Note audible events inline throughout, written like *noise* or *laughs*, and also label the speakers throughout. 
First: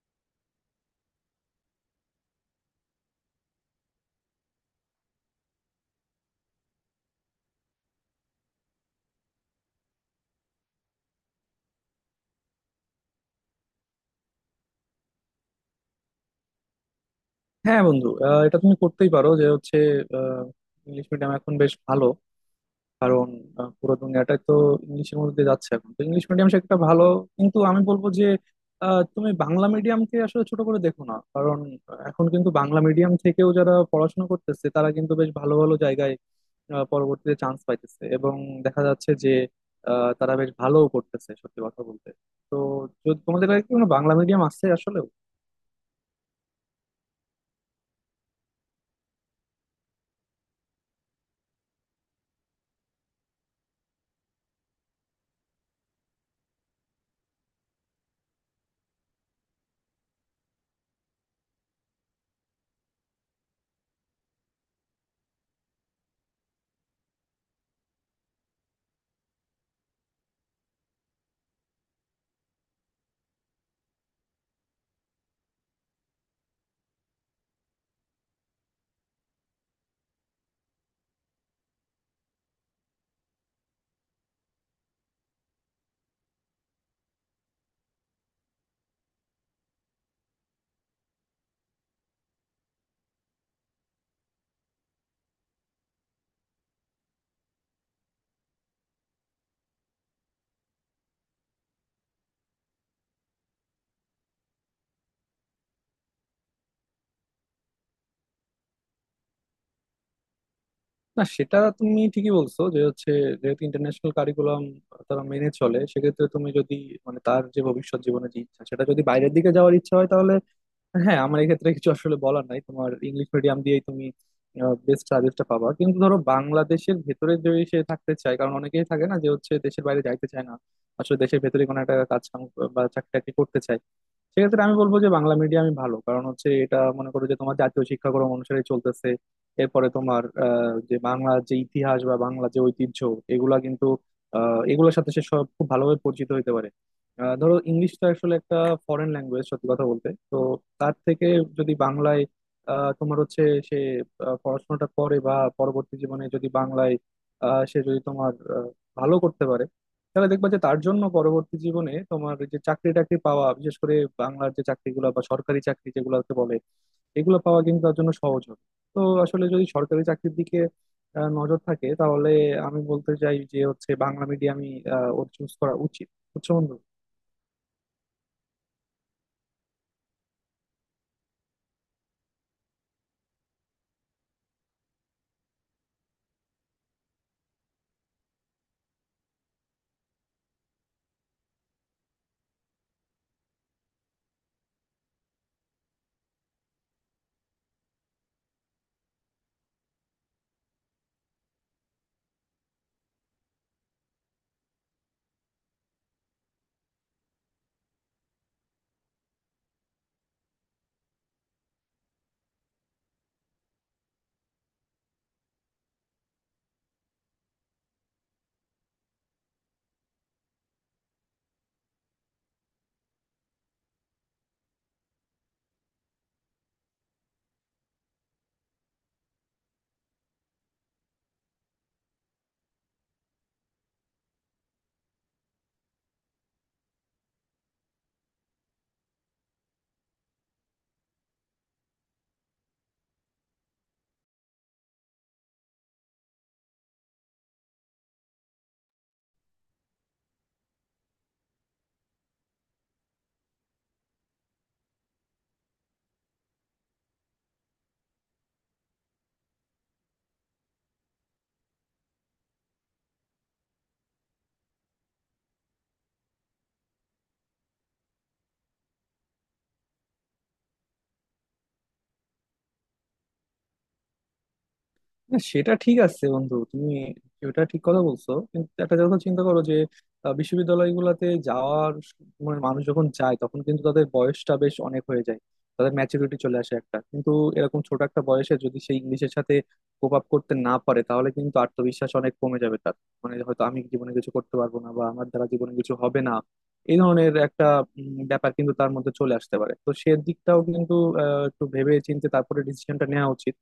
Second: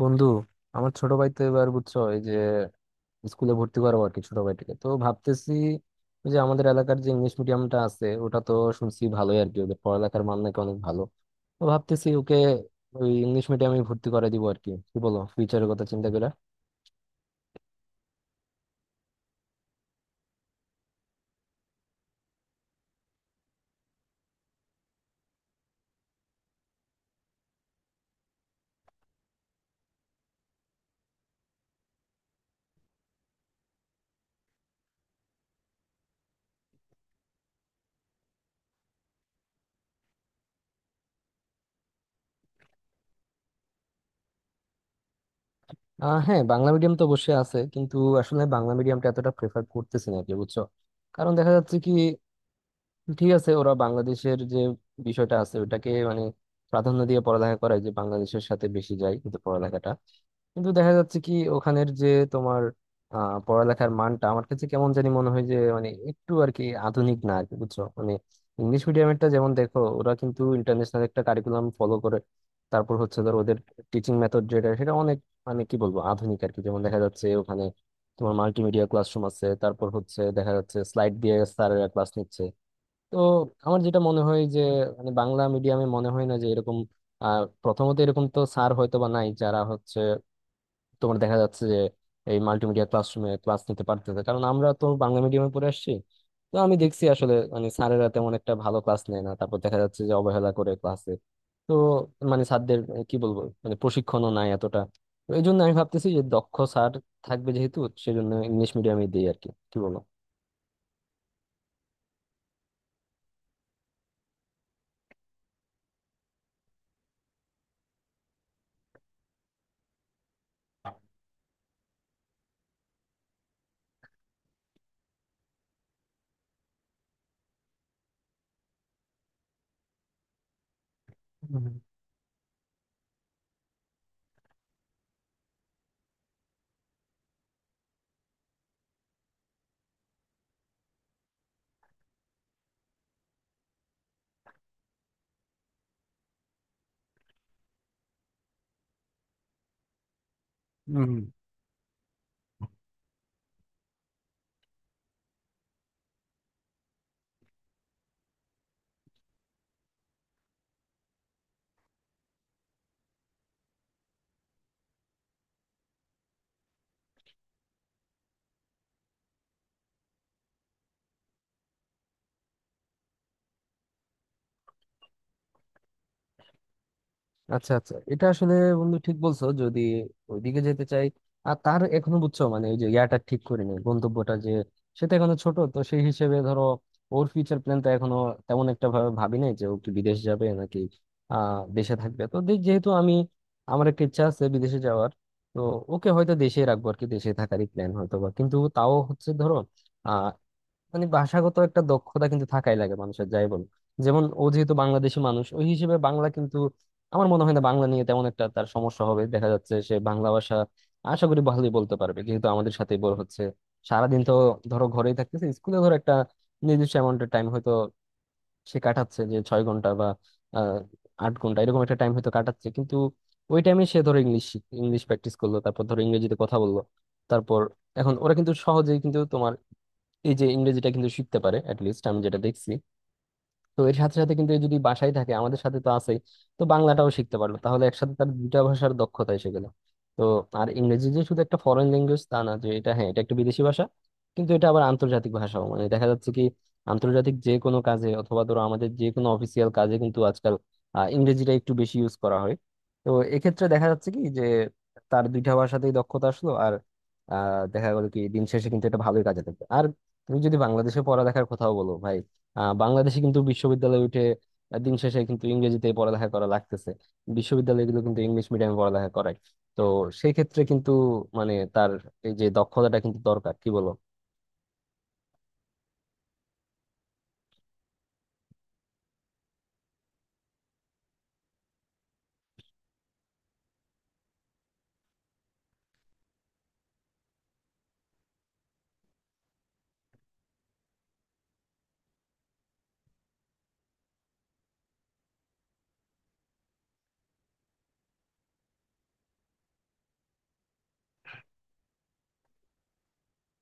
Speaker 1: বন্ধু আমার ছোট ভাই তো এবার বুঝছো, এই যে স্কুলে ভর্তি করাবো আর কি ছোট ভাইটাকে। তো ভাবতেছি ওই যে আমাদের এলাকার যে ইংলিশ মিডিয়ামটা আছে ওটা তো শুনছি ভালোই আর কি, ওদের পড়ালেখার মান নাকি অনেক ভালো। তো ভাবতেছি ওকে ওই ইংলিশ মিডিয়ামে ভর্তি করে দিব আর কি, কি বলো, ফিউচারের কথা চিন্তা করে।
Speaker 2: হ্যাঁ বন্ধু, এটা তুমি করতেই পারো। যে হচ্ছে ইংলিশ মিডিয়াম এখন বেশ ভালো, কারণ পুরো দুনিয়াটাই তো ইংলিশের মধ্যে দিয়ে যাচ্ছে। এখন তো ইংলিশ মিডিয়াম সেটা ভালো, কিন্তু আমি বলবো যে তুমি বাংলা মিডিয়ামকে আসলে ছোট করে দেখো না। কারণ এখন কিন্তু বাংলা মিডিয়াম থেকেও যারা পড়াশোনা করতেছে, তারা কিন্তু বেশ ভালো ভালো জায়গায় পরবর্তীতে চান্স পাইতেছে, এবং দেখা যাচ্ছে যে তারা বেশ ভালোও করতেছে সত্যি কথা বলতে। তো যদি তোমাদের কাছে কি কোনো বাংলা মিডিয়াম আছে আসলে।
Speaker 1: হ্যাঁ, বাংলা মিডিয়াম তো অবশ্যই আছে কিন্তু আসলে বাংলা মিডিয়ামটা এতটা প্রেফার করতেছি না আর কি, বুঝছো। কারণ দেখা যাচ্ছে কি, ঠিক আছে, ওরা বাংলাদেশের যে বিষয়টা আছে ওটাকে মানে প্রাধান্য দিয়ে পড়ালেখা করায়, যে বাংলাদেশের সাথে বেশি যায় কিন্তু পড়ালেখাটা, কিন্তু দেখা যাচ্ছে কি ওখানের যে তোমার পড়ালেখার মানটা আমার কাছে কেমন জানি মনে হয় যে মানে একটু আর কি আধুনিক না আর কি, বুঝছো মানে। ইংলিশ মিডিয়ামেরটা যেমন দেখো, ওরা কিন্তু ইন্টারন্যাশনাল একটা কারিকুলাম ফলো করে। তারপর হচ্ছে ধর ওদের টিচিং মেথড যেটা, সেটা অনেক মানে কি বলবো আধুনিক আর কি। যেমন দেখা যাচ্ছে ওখানে তোমার মাল্টিমিডিয়া ক্লাসরুম আছে, তারপর হচ্ছে দেখা যাচ্ছে স্লাইড দিয়ে স্যারেরা ক্লাস নিচ্ছে। তো আমার যেটা মনে হয় যে, মানে বাংলা মিডিয়ামে মনে হয় না যে এরকম, প্রথমত এরকম তো স্যার হয়তো বা নাই যারা হচ্ছে তোমার দেখা যাচ্ছে যে এই মাল্টিমিডিয়া ক্লাসরুমে ক্লাস নিতে পারতেছে, কারণ আমরা তো বাংলা মিডিয়ামে পড়ে আসছি। তো আমি দেখছি আসলে, মানে স্যারেরা তেমন একটা ভালো ক্লাস নেয় না, তারপর দেখা যাচ্ছে যে অবহেলা করে ক্লাসে। তো মানে স্যারদের কি বলবো, মানে প্রশিক্ষণও নাই এতটা। তো এই জন্য আমি ভাবতেছি যে দক্ষ স্যার থাকবে যেহেতু, সেজন্য ইংলিশ মিডিয়ামে দিই আর কি, কি
Speaker 2: না, সেটা তুমি ঠিকই বলছো। যে হচ্ছে যেহেতু ইন্টারন্যাশনাল কারিকুলাম তারা মেনে চলে, সেক্ষেত্রে তুমি যদি মানে তার যে ভবিষ্যৎ জীবনে যে ইচ্ছা, সেটা যদি বাইরের দিকে যাওয়ার ইচ্ছা হয় তাহলে হ্যাঁ, আমার এক্ষেত্রে কিছু আসলে বলার নাই। তোমার ইংলিশ মিডিয়াম দিয়েই তুমি বেস্ট সার্ভিসটা পাবা। কিন্তু ধরো, বাংলাদেশের ভেতরে যদি সে থাকতে চায়, কারণ অনেকেই থাকে না যে হচ্ছে দেশের বাইরে যাইতে চায় না, আসলে দেশের ভেতরে
Speaker 1: বলো।
Speaker 2: কোনো একটা কাজ কাম বা চাকরি টাকরি করতে চায়, সেক্ষেত্রে আমি বলবো যে বাংলা মিডিয়ামই ভালো। কারণ হচ্ছে এটা মনে করো যে তোমার জাতীয় শিক্ষাক্রম অনুসারে চলতেছে। এরপরে তোমার যে বাংলা যে ইতিহাস বা বাংলা যে ঐতিহ্য এগুলা কিন্তু এগুলোর সাথে সে সব খুব ভালোভাবে পরিচিত হতে পারে। ধরো, ইংলিশ তো আসলে একটা ফরেন ল্যাঙ্গুয়েজ সত্যি কথা বলতে তো। তার থেকে যদি বাংলায় তোমার হচ্ছে সে পড়াশোনাটা করে বা পরবর্তী জীবনে যদি বাংলায় সে যদি তোমার ভালো করতে পারে, তাহলে দেখবা যে তার জন্য পরবর্তী জীবনে তোমার যে চাকরি টাকরি পাওয়া, বিশেষ করে বাংলার যে চাকরিগুলো বা সরকারি চাকরি যেগুলোকে বলে, এগুলো পাওয়া কিন্তু তার জন্য সহজ হবে। তো আসলে যদি সরকারি চাকরির দিকে নজর থাকে, তাহলে আমি বলতে চাই যে হচ্ছে বাংলা মিডিয়ামই ওর চুজ করা উচিত। বুঝছো বন্ধু?
Speaker 1: আচ্ছা আচ্ছা, এটা আসলে বন্ধু ঠিক বলছো, যদি ওইদিকে যেতে চাই। আর তার এখনো বুঝছো মানে ওই যে ইয়াটা ঠিক করি নাই গন্তব্যটা, যে সেটা এখনো ছোট, তো সেই হিসেবে ধরো ওর ফিউচার প্ল্যানটা এখনো তেমন একটা ভাবে ভাবি নাই যে ও কি বিদেশ যাবে নাকি দেশে থাকবে। তো যেহেতু আমি, আমার একটা ইচ্ছা আছে বিদেশে যাওয়ার, তো ওকে হয়তো দেশেই রাখবো আর কি, দেশে থাকারই প্ল্যান হয়তো বা। কিন্তু তাও হচ্ছে ধরো মানে ভাষাগত একটা দক্ষতা কিন্তু থাকাই লাগে মানুষের যাই বল। যেমন ও যেহেতু বাংলাদেশি মানুষ, ওই হিসেবে বাংলা কিন্তু আমার মনে হয় না বাংলা নিয়ে তেমন একটা তার সমস্যা হবে, দেখা যাচ্ছে সে বাংলা ভাষা আশা করি ভালোই বলতে পারবে যেহেতু আমাদের সাথে বড় হচ্ছে। সারাদিন তো ধরো ঘরেই থাকতেছে, স্কুলে ধরো একটা নির্দিষ্ট অ্যামাউন্টের টাইম হয়তো সে কাটাচ্ছে, যে 6 ঘন্টা বা আহ 8 ঘন্টা এরকম একটা টাইম হয়তো কাটাচ্ছে। কিন্তু ওই টাইমে সে ধরো ইংলিশ ইংলিশ প্র্যাকটিস করলো, তারপর ধরো ইংরেজিতে কথা বললো। তারপর এখন ওরা কিন্তু সহজেই কিন্তু তোমার এই যে ইংরেজিটা কিন্তু শিখতে পারে অ্যাট লিস্ট, আমি যেটা দেখছি। তো এর সাথে সাথে কিন্তু এই যদি বাসায় থাকে, আমাদের সাথে তো আছেই, তো বাংলাটাও শিখতে পারলো, তাহলে একসাথে তার 2টা ভাষার দক্ষতা এসে গেল। তো আর ইংরেজি যে শুধু একটা ফরেন ল্যাঙ্গুয়েজ তা না, যে এটা হ্যাঁ এটা একটা বিদেশি ভাষা কিন্তু এটা আবার আন্তর্জাতিক ভাষাও। মানে দেখা যাচ্ছে কি আন্তর্জাতিক যে কোনো কাজে অথবা ধরো আমাদের যে কোনো অফিসিয়াল কাজে কিন্তু আজকাল ইংরেজিটা একটু বেশি ইউজ করা হয়। তো এক্ষেত্রে দেখা যাচ্ছে কি যে তার 2টা ভাষাতেই দক্ষতা আসলো, আর দেখা গেল কি দিন শেষে কিন্তু এটা ভালোই কাজে দেবে। আর তুমি যদি বাংলাদেশে পড়ালেখার কথাও বলো ভাই, বাংলাদেশে কিন্তু বিশ্ববিদ্যালয়ে উঠে দিন শেষে কিন্তু ইংরেজিতে পড়ালেখা করা লাগতেছে। বিশ্ববিদ্যালয়গুলো কিন্তু ইংলিশ মিডিয়ামে পড়ালেখা করায়। তো সেই ক্ষেত্রে কিন্তু মানে তার এই যে দক্ষতাটা কিন্তু দরকার, কি বলো।
Speaker 2: না, সেটা ঠিক আছে বন্ধু। তুমি ওটা ঠিক কথা বলছো, কিন্তু একটা কথা চিন্তা করো যে বিশ্ববিদ্যালয়গুলোতে যাওয়ার মানে মানুষ যখন যায়, তখন কিন্তু তাদের বয়সটা বেশ অনেক হয়ে যায়, তাদের ম্যাচুরিটি চলে আসে একটা। কিন্তু এরকম ছোট একটা বয়সে যদি সেই ইংলিশের সাথে কোপ আপ করতে না পারে, তাহলে কিন্তু আত্মবিশ্বাস অনেক কমে যাবে তার। মানে হয়তো আমি জীবনে কিছু করতে পারবো না বা আমার দ্বারা জীবনে কিছু হবে না, এই ধরনের একটা ব্যাপার কিন্তু তার মধ্যে চলে আসতে পারে। তো সে দিকটাও কিন্তু একটু ভেবে চিন্তে তারপরে ডিসিশনটা নেওয়া উচিত।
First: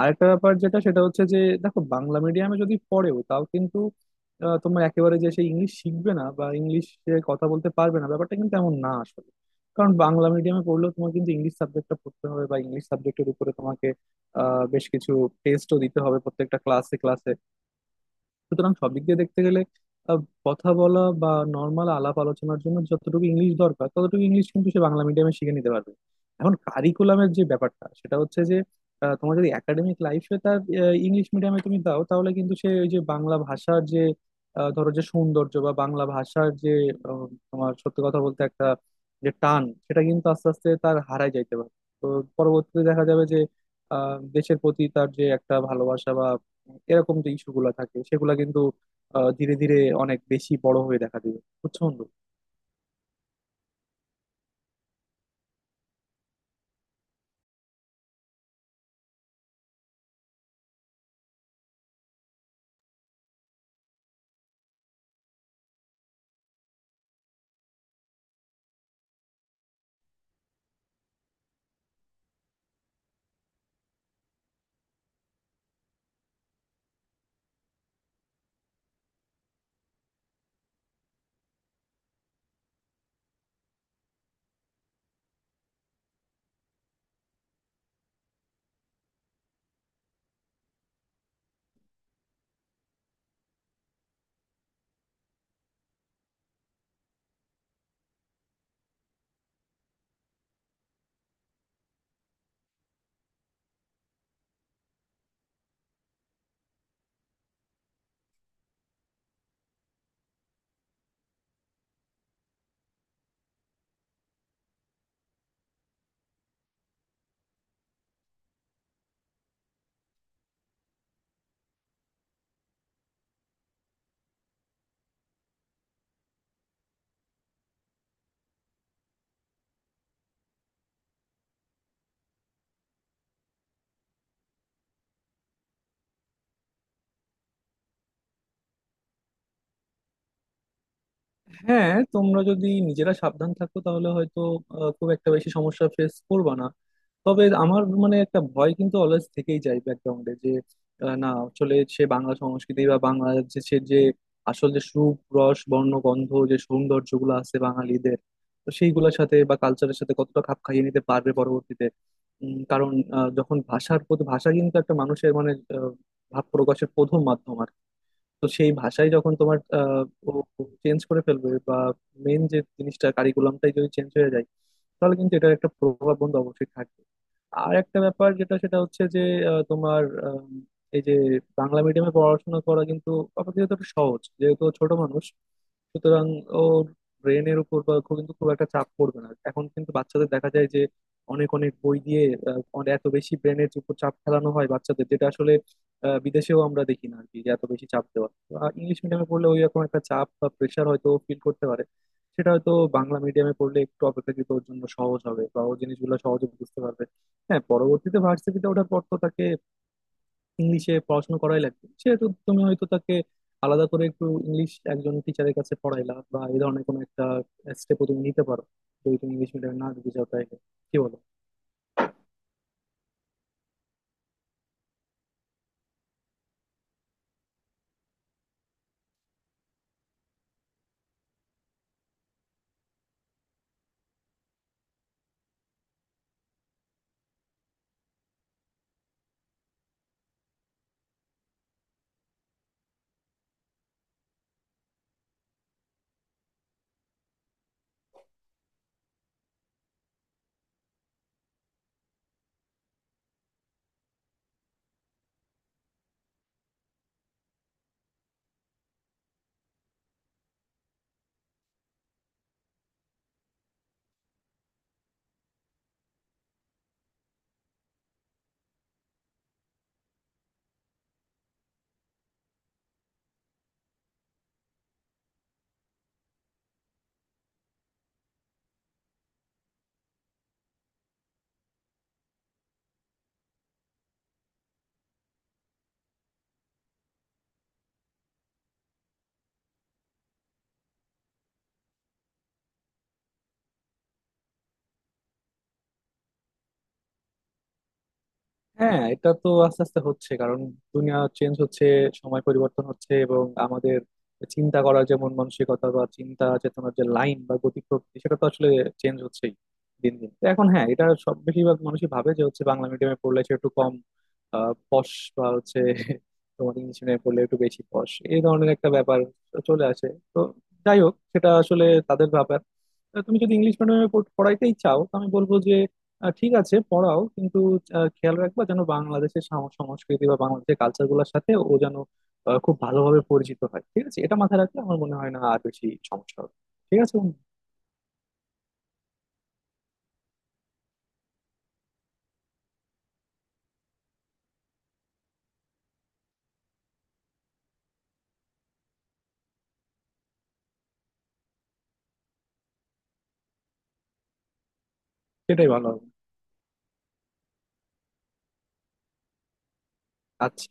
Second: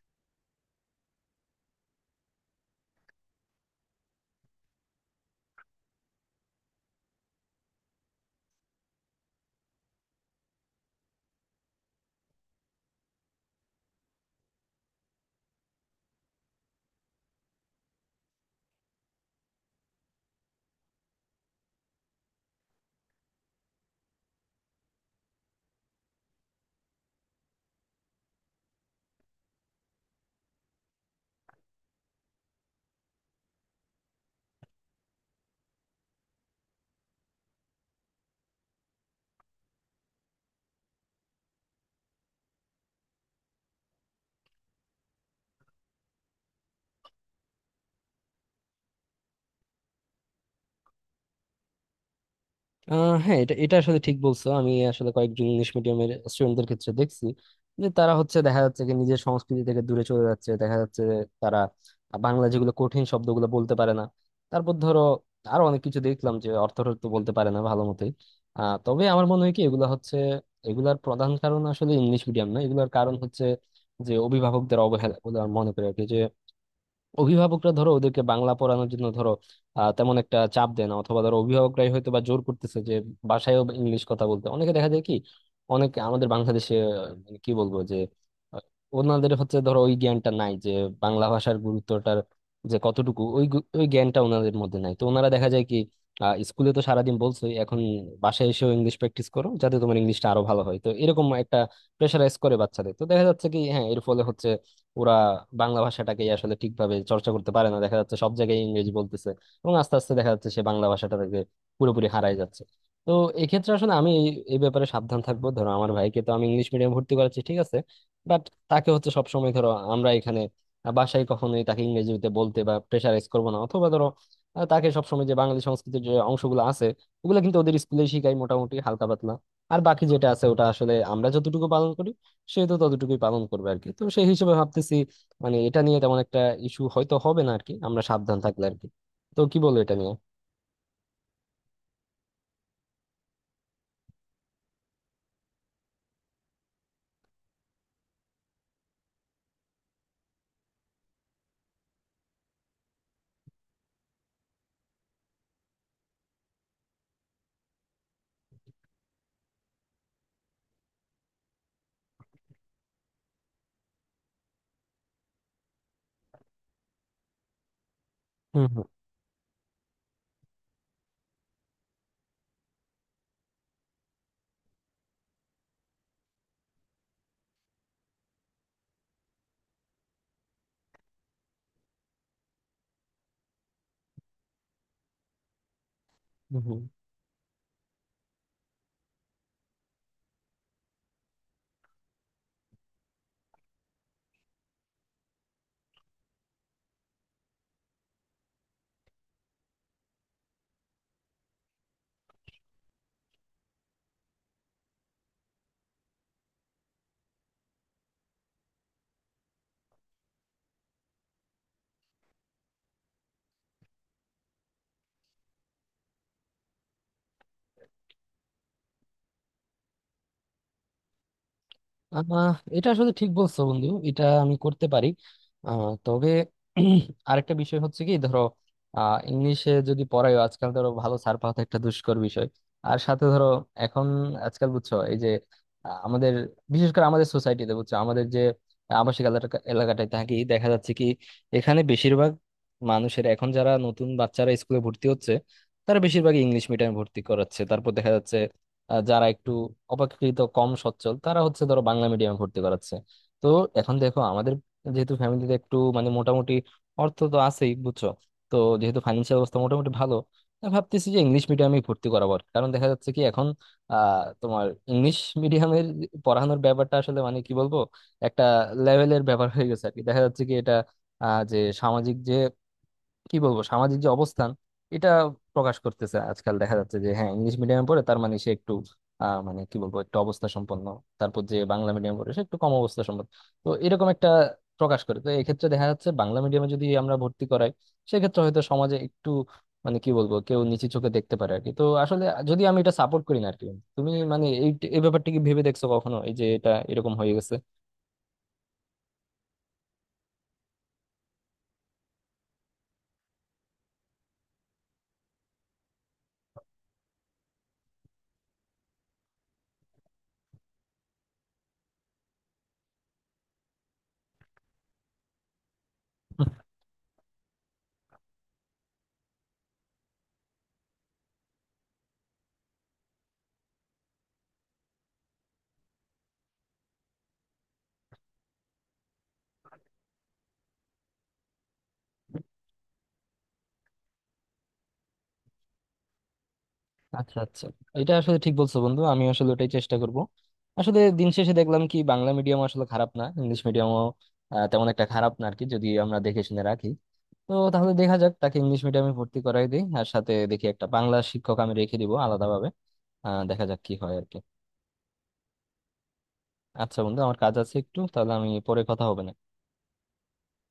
Speaker 2: আরেকটা ব্যাপার যেটা, সেটা হচ্ছে যে দেখো, বাংলা মিডিয়ামে যদি পড়েও তাও কিন্তু তোমার একেবারে যে সে ইংলিশ শিখবে না বা ইংলিশে কথা বলতে পারবে না, ব্যাপারটা কিন্তু এমন না আসলে। কারণ বাংলা মিডিয়ামে পড়লেও তোমার কিন্তু ইংলিশ সাবজেক্টটা পড়তে হবে, বা ইংলিশ সাবজেক্টের উপরে তোমাকে বেশ কিছু টেস্টও দিতে হবে প্রত্যেকটা ক্লাসে ক্লাসে। সুতরাং সব দিক দিয়ে দেখতে গেলে আহ, কথা বলা বা নর্মাল আলাপ আলোচনার জন্য যতটুকু ইংলিশ দরকার, ততটুকু ইংলিশ কিন্তু সে বাংলা মিডিয়ামে শিখে নিতে পারবে। এখন কারিকুলামের যে ব্যাপারটা, সেটা হচ্ছে যে তোমার যদি একাডেমিক লাইফে তার ইংলিশ মিডিয়ামে তুমি দাও, তাহলে কিন্তু সে ওই যে বাংলা ভাষার যে ধরো যে সৌন্দর্য বা বাংলা ভাষার যে আহ, তোমার সত্যি কথা বলতে একটা যে টান, সেটা কিন্তু আস্তে আস্তে তার হারায় যাইতে পারে। তো পরবর্তীতে দেখা যাবে যে দেশের প্রতি তার যে একটা ভালোবাসা বা এরকম যে ইস্যু গুলা থাকে, সেগুলা কিন্তু ধীরে ধীরে অনেক বেশি বড় হয়ে দেখা দিবে। বুঝছো বন্ধু?
Speaker 1: হ্যাঁ, এটা এটা আসলে ঠিক বলছো। আমি আসলে কয়েকজন ইংলিশ মিডিয়ামের স্টুডেন্টদের ক্ষেত্রে দেখছি যে তারা হচ্ছে দেখা যাচ্ছে যে নিজের সংস্কৃতি থেকে দূরে চলে যাচ্ছে, দেখা যাচ্ছে যে তারা বাংলা যেগুলো কঠিন শব্দগুলো বলতে পারে না। তারপর ধরো আরো অনেক কিছু দেখলাম যে অর্থ তো বলতে পারে না ভালো মতোই। তবে আমার মনে হয় কি এগুলো হচ্ছে, এগুলার প্রধান কারণ আসলে ইংলিশ মিডিয়াম না, এগুলোর কারণ হচ্ছে যে অভিভাবকদের অবহেলা বলে আমার মনে করি আর কি। যে অভিভাবকরা ধরো ওদেরকে বাংলা পড়ানোর জন্য ধরো তেমন একটা চাপ দেয় না, অথবা ধরো অভিভাবকরাই হয়তো বা জোর করতেছে যে বাসায়ও ইংলিশ কথা বলতে। অনেকে দেখা যায় কি অনেকে আমাদের বাংলাদেশে মানে কি বলবো যে আহ, ওনাদের হচ্ছে ধরো ওই জ্ঞানটা নাই যে বাংলা ভাষার গুরুত্বটার যে কতটুকু, ওই ওই জ্ঞানটা ওনাদের মধ্যে নাই, তো ওনারা দেখা যায় কি স্কুলে তো সারাদিন বলছোই, এখন বাসায় এসেও ইংলিশ প্র্যাকটিস করো যাতে তোমার ইংলিশটা আরো ভালো হয়। তো এরকম একটা প্রেশারাইজ করে বাচ্চাদের, তো দেখা যাচ্ছে কি হ্যাঁ এর ফলে হচ্ছে ওরা বাংলা ভাষাটাকে আসলে ঠিকভাবে চর্চা করতে পারে না, দেখা যাচ্ছে সব জায়গায় ইংরেজি বলতেছে। এবং আস্তে আস্তে দেখা যাচ্ছে সে বাংলা ভাষাটাকে পুরোপুরি হারায় যাচ্ছে। তো এক্ষেত্রে আসলে আমি এই এই ব্যাপারে সাবধান থাকবো। ধরো আমার ভাইকে তো আমি ইংলিশ মিডিয়াম ভর্তি করাচ্ছি ঠিক আছে, বাট তাকে হচ্ছে সবসময় ধরো আমরা এখানে বাসায় কখনোই তাকে ইংরেজিতে বলতে বা প্রেশারাইজ করবো না। অথবা ধরো তাকে সবসময় যে বাঙালি সংস্কৃতির যে অংশগুলো আছে, ওগুলো কিন্তু ওদের স্কুলে শিখাই মোটামুটি হালকা পাতলা। আর বাকি যেটা আছে ওটা আসলে আমরা যতটুকু পালন করি সে তো ততটুকুই পালন করবে আর কি। তো সেই হিসেবে ভাবতেছি মানে এটা নিয়ে তেমন একটা ইস্যু হয়তো হবে না আর কি, আমরা সাবধান থাকলে আর কি। তো কি বলো এটা নিয়ে।
Speaker 2: হ্যাঁ, তোমরা যদি নিজেরা সাবধান থাকো, তাহলে হয়তো খুব একটা বেশি সমস্যা ফেস করবে না। তবে আমার মানে একটা ভয় কিন্তু অলওয়েজ থেকেই যায় ব্যাকগ্রাউন্ডে যে না, আসলে সে বাংলা সংস্কৃতি বা বাংলা যে সে যে আসল যে সুপ রস বর্ণ গন্ধ যে সৌন্দর্যগুলো আছে বাঙালিদের, তো সেইগুলোর সাথে বা কালচারের সাথে কতটা খাপ খাইয়ে নিতে পারবে পরবর্তীতে। কারণ যখন ভাষার প্রতি ভাষা কিন্তু একটা মানুষের মানে আহ, ভাব প্রকাশের প্রথম মাধ্যম। তো
Speaker 1: হুম
Speaker 2: সেই
Speaker 1: হুম।
Speaker 2: ভাষাই যখন তোমার ও চেঞ্জ করে ফেলবে বা মেন যে জিনিসটা কারিকুলামটাই যদি চেঞ্জ হয়ে যায়, তাহলে কিন্তু এটার একটা প্রভাব বন্ধু অবশ্যই থাকবে। আর একটা ব্যাপার যেটা, সেটা হচ্ছে যে তোমার আম, এই যে বাংলা মিডিয়ামে পড়াশোনা করা কিন্তু আপাতত একটু সহজ, যেহেতু ও ছোট মানুষ। সুতরাং
Speaker 1: হুম হুম।
Speaker 2: ওর ব্রেনের উপর বা খুব কিন্তু খুব একটা চাপ পড়বে না। এখন কিন্তু বাচ্চাদের দেখা যায় যে অনেক অনেক বই দিয়ে এত বেশি ব্রেনের উপর চাপ ফেলানো হয় বাচ্চাদের, যেটা আসলে বিদেশেও আমরা দেখি না আর কি, যে এত বেশি চাপ দেওয়া। ইংলিশ মিডিয়ামে পড়লে ওই রকম একটা চাপ বা প্রেশার হয়তো ফিল করতে পারে। সেটা হয়তো বাংলা মিডিয়ামে পড়লে একটু অপেক্ষাকৃত ওর জন্য সহজ হবে, বা ও জিনিসগুলো সহজে বুঝতে পারবে। হ্যাঁ, পরবর্তীতে ভার্সিটিতে ওঠার পর তো তাকে ইংলিশে পড়াশোনা করাই লাগবে, সেহেতু তুমি হয়তো তাকে আলাদা করে একটু ইংলিশ একজন টিচারের কাছে পড়াইলা, বা এই ধরনের কোনো একটা স্টেপও তুমি নিতে পারো যদি তুমি ইংলিশ মিডিয়ামে না দিতে চাও তাইলে। কি বলো?
Speaker 1: এটা আসলে ঠিক বলছো বন্ধু, এটা আমি করতে পারি। তবে *clears throat* আরেকটা বিষয় হচ্ছে কি ধরো ইংলিশে যদি পড়ায় আজকাল, ধরো ভালো ছাড় পাওয়া তো একটা দুষ্কর বিষয়। আর সাথে ধরো এখন আজকাল বুঝছো এই যে আমাদের বিশেষ করে আমাদের সোসাইটিতে, বুঝছো আমাদের যে আবাসিক এলাকাটায় থাকি, দেখা যাচ্ছে কি এখানে বেশিরভাগ মানুষের, এখন যারা নতুন বাচ্চারা স্কুলে ভর্তি হচ্ছে তারা বেশিরভাগ ইংলিশ মিডিয়ামে ভর্তি করাচ্ছে। তারপর দেখা যাচ্ছে যারা একটু অপেক্ষাকৃত কম সচ্ছল তারা হচ্ছে ধরো বাংলা মিডিয়ামে ভর্তি করাচ্ছে। তো এখন দেখো আমাদের যেহেতু ফ্যামিলিতে একটু মানে মোটামুটি অর্থ তো আছেই বুঝছো, তো যেহেতু ফাইন্যান্সিয়াল অবস্থা মোটামুটি ভালো, আমি ভাবতেছি যে ইংলিশ মিডিয়ামে ভর্তি করাবো আর কি। কারণ দেখা যাচ্ছে কি এখন তোমার ইংলিশ মিডিয়ামের পড়ানোর ব্যাপারটা আসলে মানে কি বলবো একটা লেভেলের ব্যাপার হয়ে গেছে আর কি। দেখা যাচ্ছে কি এটা যে সামাজিক যে কি বলবো সামাজিক যে অবস্থান এটা প্রকাশ করতেছে আজকাল। দেখা যাচ্ছে যে হ্যাঁ ইংলিশ মিডিয়ামে পড়ে তার মানে সে একটু মানে কি বলবো একটু অবস্থা সম্পন্ন, তারপর যে বাংলা মিডিয়ামে পড়ে সে একটু কম অবস্থা সম্পন্ন। তো এরকম একটা প্রকাশ করে, তো এক্ষেত্রে দেখা যাচ্ছে বাংলা মিডিয়ামে যদি আমরা ভর্তি করাই সেক্ষেত্রে হয়তো সমাজে একটু মানে কি বলবো কেউ নিচু চোখে দেখতে পারে আর কি। তো আসলে যদি আমি এটা সাপোর্ট করি না আর কি, তুমি মানে এই এই ব্যাপারটা কি ভেবে দেখছো কখনো এই যে এটা এরকম হয়ে গেছে?
Speaker 2: হ্যাঁ, এটা তো আস্তে আস্তে হচ্ছে। কারণ দুনিয়া চেঞ্জ হচ্ছে, সময় পরিবর্তন হচ্ছে, এবং আমাদের চিন্তা করার যে মন মানসিকতা বা চিন্তা চেতনার যে লাইন বা গতি প্রকৃতি, সেটা তো আসলে চেঞ্জ হচ্ছেই দিন দিন। তো এখন হ্যাঁ, এটা সব বেশিরভাগ মানুষই ভাবে যে হচ্ছে বাংলা মিডিয়ামে পড়লে সে একটু কম পশ বা হচ্ছে *laughs* তোমার ইংলিশ মিডিয়ামে পড়লে একটু বেশি পশ, এই ধরনের একটা ব্যাপার চলে আসে। তো যাই হোক, সেটা আসলে তাদের ব্যাপার। তো তুমি যদি ইংলিশ মিডিয়ামে পড়াইতেই চাও, তো আমি বলবো ঠিক আছে, পড়াও। কিন্তু খেয়াল রাখবা যেন বাংলাদেশের সংস্কৃতি বা বাংলাদেশের কালচার গুলোর সাথে ও যেন খুব ভালোভাবে পরিচিত হয়। ঠিক আছে? এটা মাথায় রাখলে আমার মনে হয় না আর বেশি সমস্যা হবে। ঠিক আছে
Speaker 1: আচ্ছা
Speaker 2: বন্ধু?
Speaker 1: আচ্ছা, এটা আসলে ঠিক বলছো বন্ধু, আমি আসলে ওটাই চেষ্টা করব। আসলে দিন শেষে দেখলাম কি বাংলা মিডিয়াম আসলে খারাপ না, ইংলিশ মিডিয়ামও তেমন একটা খারাপ না আর কি, যদি আমরা দেখে শুনে রাখি। তো তাহলে দেখা যাক, তাকে ইংলিশ মিডিয়ামে ভর্তি করাই দিই, আর সাথে দেখি একটা বাংলা শিক্ষক আমি রেখে দিব আলাদাভাবে। দেখা যাক কি হয় আর কি।
Speaker 2: সেটাই ভালো হবে।
Speaker 1: আচ্ছা বন্ধু, আমার কাজ আছে একটু, তাহলে আমি পরে কথা হবে না।
Speaker 2: আচ্ছা।